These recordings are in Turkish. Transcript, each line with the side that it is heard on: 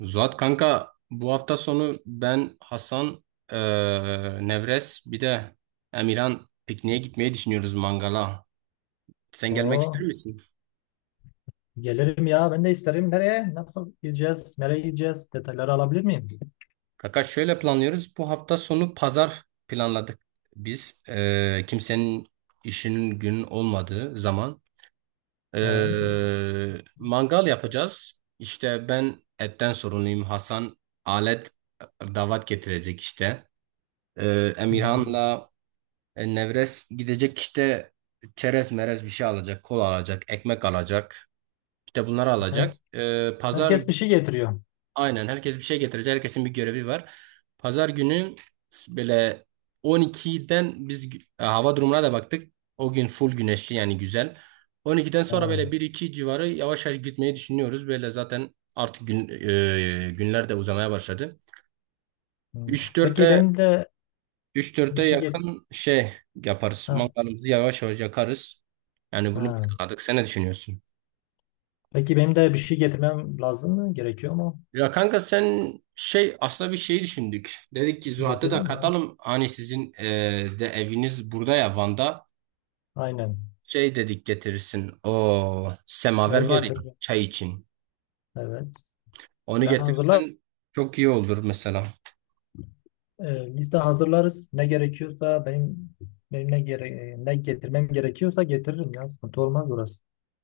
right: Zuhat kanka bu hafta sonu ben Hasan, Nevres bir de Emirhan pikniğe gitmeyi düşünüyoruz mangala. Sen gelmek
left: Oo,
right: ister misin?
left: gelirim ya. Ben de isterim. Nereye? Nasıl gideceğiz? Nereye gideceğiz? Detayları alabilir miyim?
right: Kanka şöyle planlıyoruz. Bu hafta sonu pazar planladık biz. Kimsenin işinin gün olmadığı zaman.
left: He.
right: Mangal yapacağız. İşte ben etten sorumluyum. Hasan alet davat getirecek işte.
left: Hmm.
right: Emirhan'la Nevres gidecek işte çerez merez bir şey alacak, kola alacak, ekmek alacak. İşte bunları
left: Her,
right: alacak. E, pazar
left: herkes bir şey getiriyor.
right: aynen herkes bir şey getirecek. Herkesin bir görevi var. Pazar günü böyle 12'den biz hava durumuna da baktık. O gün full güneşli yani güzel. 12'den sonra
left: He.
right: böyle bir iki civarı yavaş yavaş gitmeyi düşünüyoruz. Böyle zaten artık günler de uzamaya başladı.
left: Hmm. Peki
right: 3-4'te
left: benim de
right: üç
left: bir
right: 4'e
left: şey get
right: yakın şey yaparız.
left: ha,
right: Mangalımızı yavaş yavaş yakarız. Yani bunu
left: ha.
right: planladık. Sen ne düşünüyorsun?
left: Peki benim de bir şey getirmem lazım mı? Gerekiyor mu?
right: Ya kanka sen şey aslında bir şey düşündük. Dedik ki Zuhat'ı da
left: Getireyim ya.
right: katalım. Hani sizin de eviniz burada ya Van'da.
left: Aynen.
right: Şey dedik getirirsin. O
left: Ya
right: semaver var ya
left: getir.
right: çay için.
left: Evet.
right: Onu
left: Ya hazırlar.
right: getirirsen çok iyi olur mesela.
left: Liste hazırlarız. Ne gerekiyorsa benim ne getirmem gerekiyorsa getiririm ya. Sıkıntı olmaz orası.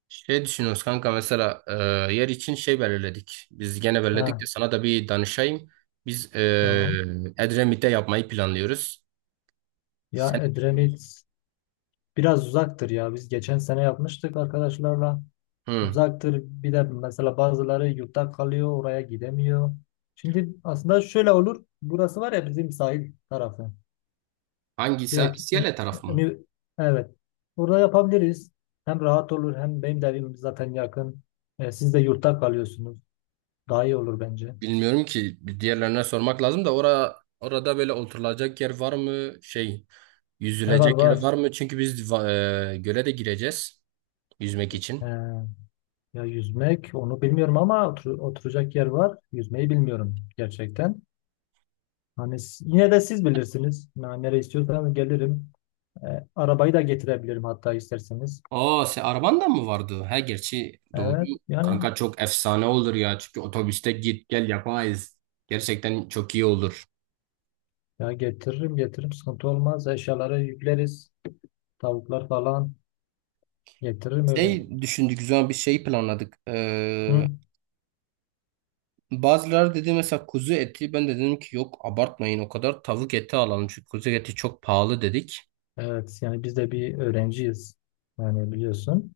right: Şey düşünüyoruz kanka mesela yer için şey belirledik. Biz gene belirledik
left: Ha,
right: de sana da bir danışayım. Biz
left: tamam.
right: Edremit'te yapmayı planlıyoruz. Sen
left: Ya Edremit biraz uzaktır ya. Biz geçen sene yapmıştık arkadaşlarla.
right: Hı.
left: Uzaktır. Bir de mesela bazıları yurtta kalıyor, oraya gidemiyor. Şimdi aslında şöyle olur. Burası var ya bizim sahil tarafı.
right: Hangisi?
left: Direkt
right: İskele taraf mı?
left: önü, evet. Burada yapabiliriz. Hem rahat olur hem benim de evim zaten yakın. E, siz de yurtta kalıyorsunuz. Daha iyi olur bence.
right: Bilmiyorum ki bir diğerlerine sormak lazım da orada böyle oturulacak yer var mı? Şey
left: E var
right: yüzülecek
left: var.
right: yer var mı? Çünkü biz göle de gireceğiz yüzmek için.
left: E, ya yüzmek onu bilmiyorum ama oturacak yer var. Yüzmeyi bilmiyorum gerçekten. Hani yine de siz bilirsiniz. Yani nereye istiyorsanız gelirim. E, arabayı da getirebilirim hatta isterseniz.
right: Aa, sen arabandan mı vardı? Ha gerçi doğru.
left: Evet yani
right: Kanka çok efsane olur ya. Çünkü otobüste git gel yapamayız. Gerçekten çok iyi olur.
left: ya getiririm getiririm sıkıntı olmaz. Eşyaları yükleriz. Tavuklar falan getiririm öyle.
right: Şey düşündük, güzel bir şey planladık. Ee,
left: Hı?
right: bazıları dedi mesela kuzu eti. Ben de dedim ki yok abartmayın o kadar tavuk eti alalım. Çünkü kuzu eti çok pahalı dedik.
left: Evet yani biz de bir öğrenciyiz. Yani biliyorsun.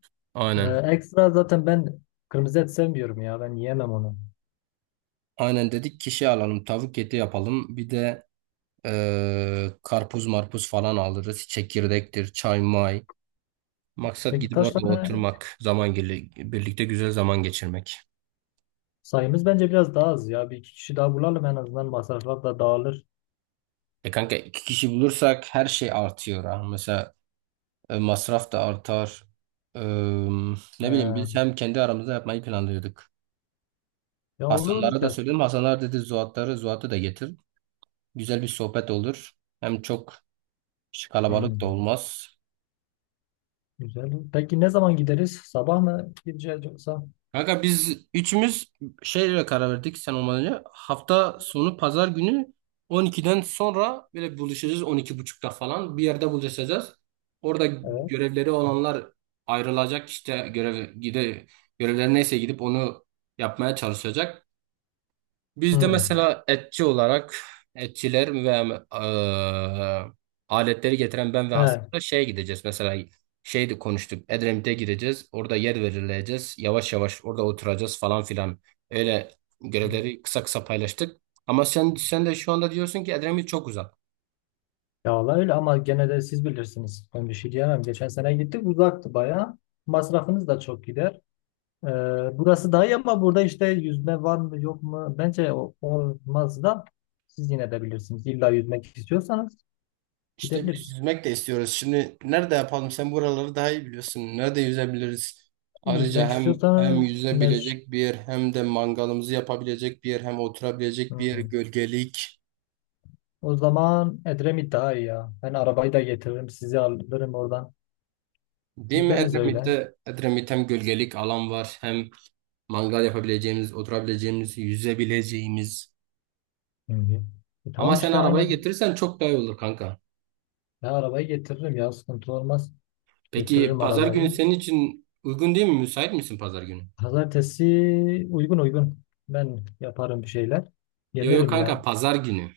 right: Aynen.
left: Ekstra zaten ben kırmızı et sevmiyorum ya ben yiyemem onu.
right: Aynen dedik kişi alalım tavuk eti yapalım. Bir de karpuz marpuz falan alırız. Çekirdektir, çay may. Maksat
left: Peki
right: gidip
left: kaç
right: orada
left: tane
right: oturmak, zaman birlikte güzel zaman geçirmek.
left: sayımız bence biraz daha az ya. Bir iki kişi daha bulalım en azından masraflar da dağılır.
right: E kanka iki kişi bulursak her şey artıyor ha. Mesela masraf da artar. Ee, ne bileyim biz
left: E,
right: hem kendi aramızda yapmayı planlıyorduk.
left: Ya olur
right: Hasanlara da
left: ya
right: söyledim.
left: siz-
right: Hasanlar dedi Zuhat'ı da getir. Güzel bir sohbet olur. Hem çok
left: Hı.
right: kalabalık da olmaz.
left: Güzel. Peki ne zaman gideriz? Sabah mı gideceğiz yoksa?
right: Kanka biz üçümüz şeyle karar verdik sen olmadan önce. Hafta sonu pazar günü 12'den sonra böyle buluşacağız 12:30'da falan. Bir yerde buluşacağız. Orada
left: Evet.
right: görevleri olanlar ayrılacak işte görevleri neyse gidip onu yapmaya çalışacak. Bizde
left: Hmm.
right: mesela etçi olarak etçiler ve aletleri getiren ben ve
left: He.
right: Hasan'la şeye gideceğiz. Mesela şeydi konuştuk. Edremit'e gireceğiz. Orada yer verileceğiz. Yavaş yavaş orada oturacağız falan filan. Öyle görevleri kısa kısa paylaştık. Ama sen de şu anda diyorsun ki Edremit çok uzak.
left: Ya valla öyle ama gene de siz bilirsiniz. Ben bir şey diyemem. Geçen sene gittik uzaktı bayağı. Masrafınız da çok gider. Ee, Burası daha iyi ama burada işte yüzme var mı yok mu? Bence olmaz da siz yine de bilirsiniz. İlla yüzmek istiyorsanız
right: İşte biz
left: gidebiliriz.
right: yüzmek de istiyoruz. Şimdi nerede yapalım? Sen buraları daha iyi biliyorsun. Nerede yüzebiliriz? Ayrıca
left: Yüzmek
right: hem
left: istiyorsanız
right: yüzebilecek bir yer, hem de mangalımızı yapabilecek bir yer, hem oturabilecek bir yer,
left: Hmm.
right: gölgelik.
left: O zaman Edremit daha iyi ya. Ben arabayı da getiririm. Sizi alırım oradan.
right: Değil mi
left: Gideriz öyle.
right: Edremit'te? Edremit hem gölgelik alan var, hem mangal yapabileceğimiz, oturabileceğimiz, yüzebileceğimiz.
left: Hı hı. E
right: Ama
left: tamam
right: sen
left: işte
right: arabayı
left: aynen.
right: getirirsen çok daha iyi olur kanka.
left: Ben arabayı getiririm ya sıkıntı olmaz.
right: Peki
left: Getiririm
right: pazar günü
left: arabayı.
right: senin için uygun değil mi? Müsait misin pazar günü?
left: Pazartesi uygun uygun. Ben yaparım bir şeyler.
right: Yo yo
left: Gelirim
right: kanka,
left: ya.
right: pazar günü.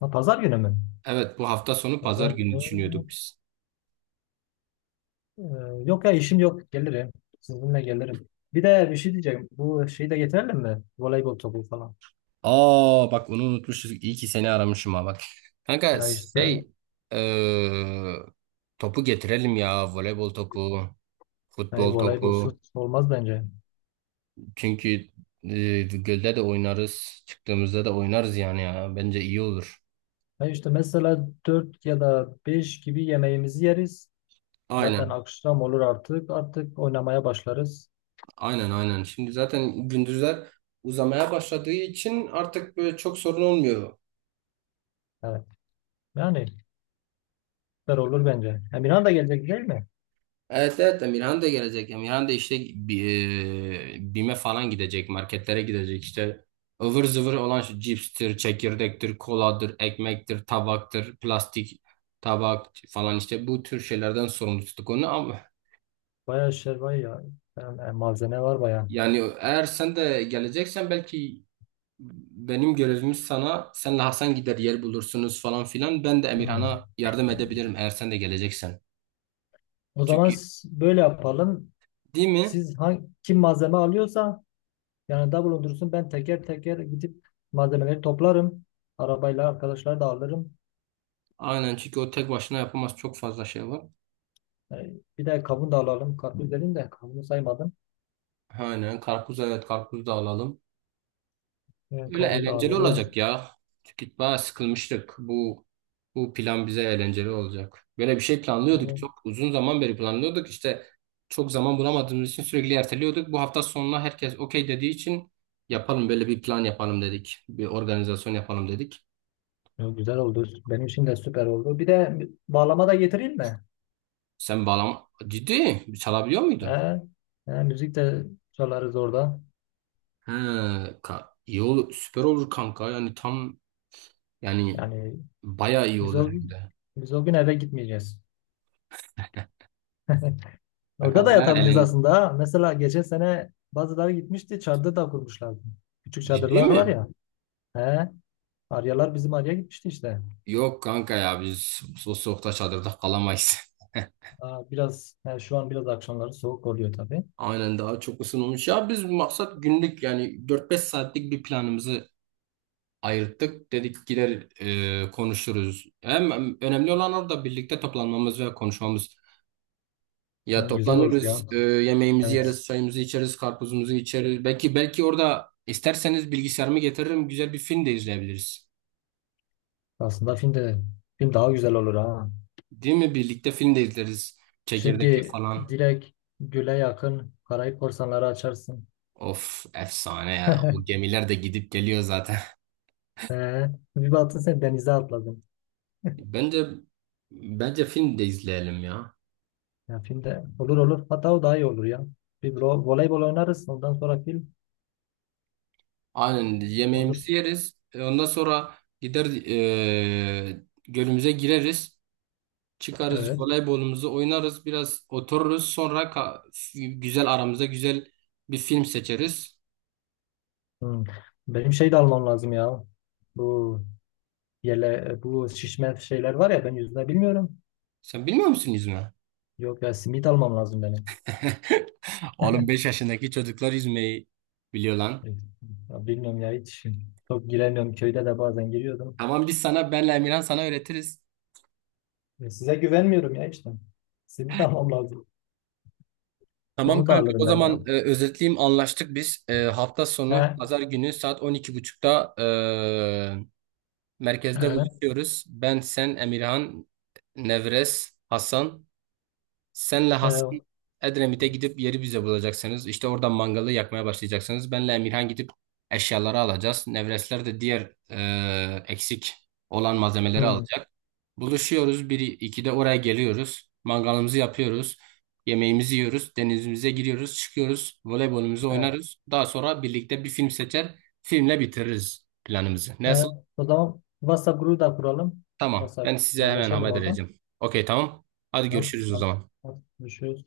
left: Ha, pazar günü mü?
right: Evet, bu hafta sonu pazar
left: Pazar
right: günü
left: günü.
right: düşünüyorduk biz.
left: e, Yok ya işim yok. Gelirim. Sizinle gelirim. Bir de bir şey diyeceğim. Bu şeyi de getirelim mi? Voleybol topu falan.
right: Aa bak, onu unutmuşuz. İyi ki seni aramışım ha bak. Kanka
left: Ya işte
right: şey eee, topu getirelim ya, voleybol topu,
left: hani
right: futbol
left: voleybolsuz
right: topu.
left: olmaz bence.
right: Çünkü gölde de oynarız. Çıktığımızda da oynarız yani ya. Bence iyi olur.
left: Ya işte mesela 4 ya da 5 gibi yemeğimizi yeriz. Zaten
right: Aynen,
left: akşam olur artık. Artık oynamaya başlarız.
right: aynen, aynen. Şimdi zaten gündüzler uzamaya başladığı için artık böyle çok sorun olmuyor.
left: Evet. Yani süper olur bence. Emirhan da gelecek değil mi?
right: Evet, evet, Emirhan da gelecek. Emirhan da işte BİM'e falan gidecek. Marketlere gidecek işte. Ivır zıvır olan şu cipstir, çekirdektir, koladır, ekmektir, tabaktır, plastik tabak falan, işte bu tür şeylerden sorumlu tuttuk onu. Ama
left: Bayağı şey var ya. Yani, malzeme var bayağı.
right: yani eğer sen de geleceksen, belki benim görevimiz, sana senle Hasan gider yer bulursunuz falan filan, ben de
left: Hmm.
right: Emirhan'a yardım edebilirim eğer sen de geleceksen.
left: O zaman
right: Çünkü,
left: böyle yapalım.
right: değil mi?
left: Siz kim malzeme alıyorsa yanında bulundursun. Ben teker teker gidip malzemeleri toplarım. Arabayla arkadaşlar da alırım.
right: Aynen, çünkü o tek başına yapamaz, çok fazla şey var.
left: E, bir de kavun da alalım. Karpuz dedim de kavunu saymadım.
right: Aynen, karpuz, evet, karpuz da alalım.
left: E,
right: Öyle
left: kavun da
right: eğlenceli
left: alırız.
right: olacak ya. Çünkü bayağı sıkılmıştık. Bu plan bize eğlenceli olacak. Böyle bir şey planlıyorduk,
left: Yani,
right: çok uzun zaman beri planlıyorduk. İşte çok zaman bulamadığımız için sürekli erteliyorduk. Bu hafta sonuna herkes okey dediği için yapalım böyle bir plan, yapalım dedik. Bir organizasyon yapalım dedik.
left: güzel oldu. Benim için de süper oldu. Bir de bağlama da getireyim mi?
right: Sen bağlam ciddi çalabiliyor muydun?
left: He, he, müzik de çalarız orada.
right: He, iyi olur, süper olur kanka. Yani tam yani
left: Yani
right: bayağı iyi
left: biz
right: olur
left: o
right: hem
left: gün,
right: de.
left: biz o gün eve gitmeyeceğiz. Orada
right: Kanka
left: da
right: bayağı
left: yatabiliriz
right: eğlen-
left: aslında. Ha. Mesela geçen sene bazıları gitmişti, çadır da kurmuşlardı. Küçük
right: Ciddi
left: çadırlar
right: mi?
left: var ya. He, Aryalar bizim Arya gitmişti işte.
right: Yok kanka ya, biz soğukta çadırda kalamayız.
left: Aa, biraz he, şu an biraz akşamları soğuk oluyor tabii.
right: Aynen, daha çok ısınmış. Ya biz maksat günlük, yani 4-5 saatlik bir planımızı ayırttık. Dedik gider konuşuruz. Hem önemli olan orada birlikte toplanmamız ve konuşmamız. Ya
left: Hem güzel olur
right: toplanırız,
left: ya.
right: yemeğimizi
left: Evet.
right: yeriz, çayımızı içeriz, karpuzumuzu içeriz. Belki orada isterseniz bilgisayarımı getiririm, güzel bir film de izleyebiliriz.
left: Aslında film de film daha güzel olur ha.
right: Değil mi? Birlikte film de izleriz. Çekirdekli
left: Şimdi
right: falan.
left: direkt Gül'e yakın Karayip Korsanları açarsın.
right: Of, efsane ya. O gemiler de gidip geliyor zaten.
left: Ee, Bir baktın sen denize atladın.
right: Bence bence film de izleyelim ya.
left: Ya filmde olur olur. Hatta o daha iyi olur ya. Bir voleybol oynarız. Ondan sonra film
right: Aynen,
left: olur.
right: yemeğimizi yeriz. Ondan sonra gider gölümüze gireriz. Çıkarız,
left: Evet.
right: voleybolumuzu oynarız. Biraz otururuz. Sonra güzel, aramızda güzel bir film seçeriz.
left: Hmm. Benim şey de almam lazım ya. Bu yele, bu şişme şeyler var ya ben yüzme bilmiyorum.
right: Sen bilmiyor musun yüzme?
left: Yok ya simit almam lazım benim.
right: Oğlum, 5 yaşındaki çocuklar yüzmeyi biliyor lan.
left: Ya bilmiyorum ya hiç. Çok giremiyorum. Köyde de bazen giriyordum.
right: Tamam, biz sana, benle Emirhan sana öğretiriz.
left: Size güvenmiyorum ya işte. Simit almam lazım.
right: Tamam
left: Onu da
right: kanka, o
left: alırım ben ya.
right: zaman özetleyeyim, anlaştık biz. Hafta sonu
left: He,
right: pazar günü saat 12.30'da merkezde
left: he,
right: buluşuyoruz. Ben, sen, Emirhan, Nevres, Hasan. Senle Hasan
left: he.
right: Edremit'e gidip yeri bize bulacaksınız. İşte oradan mangalı yakmaya başlayacaksınız. Benle Emirhan gidip eşyaları alacağız. Nevresler de diğer eksik olan malzemeleri
left: Hmm,
right: alacak. Buluşuyoruz. Bir, 2'de oraya geliyoruz. Mangalımızı yapıyoruz. Yemeğimizi yiyoruz. Denizimize giriyoruz. Çıkıyoruz. Voleybolumuzu
left: he.
right: oynarız. Daha sonra birlikte bir film seçer. Filmle bitiririz planımızı.
left: Ee,
right: Nasıl?
left: O zaman WhatsApp grubu da kuralım.
right: Tamam. Ben
left: WhatsApp
right: size hemen
left: haberleşelim
right: haber
left: oradan.
right: vereceğim. Okey, tamam. Hadi
left: Tamam.
right: görüşürüz o
left: Tamam.
right: zaman.
left: Görüşürüz.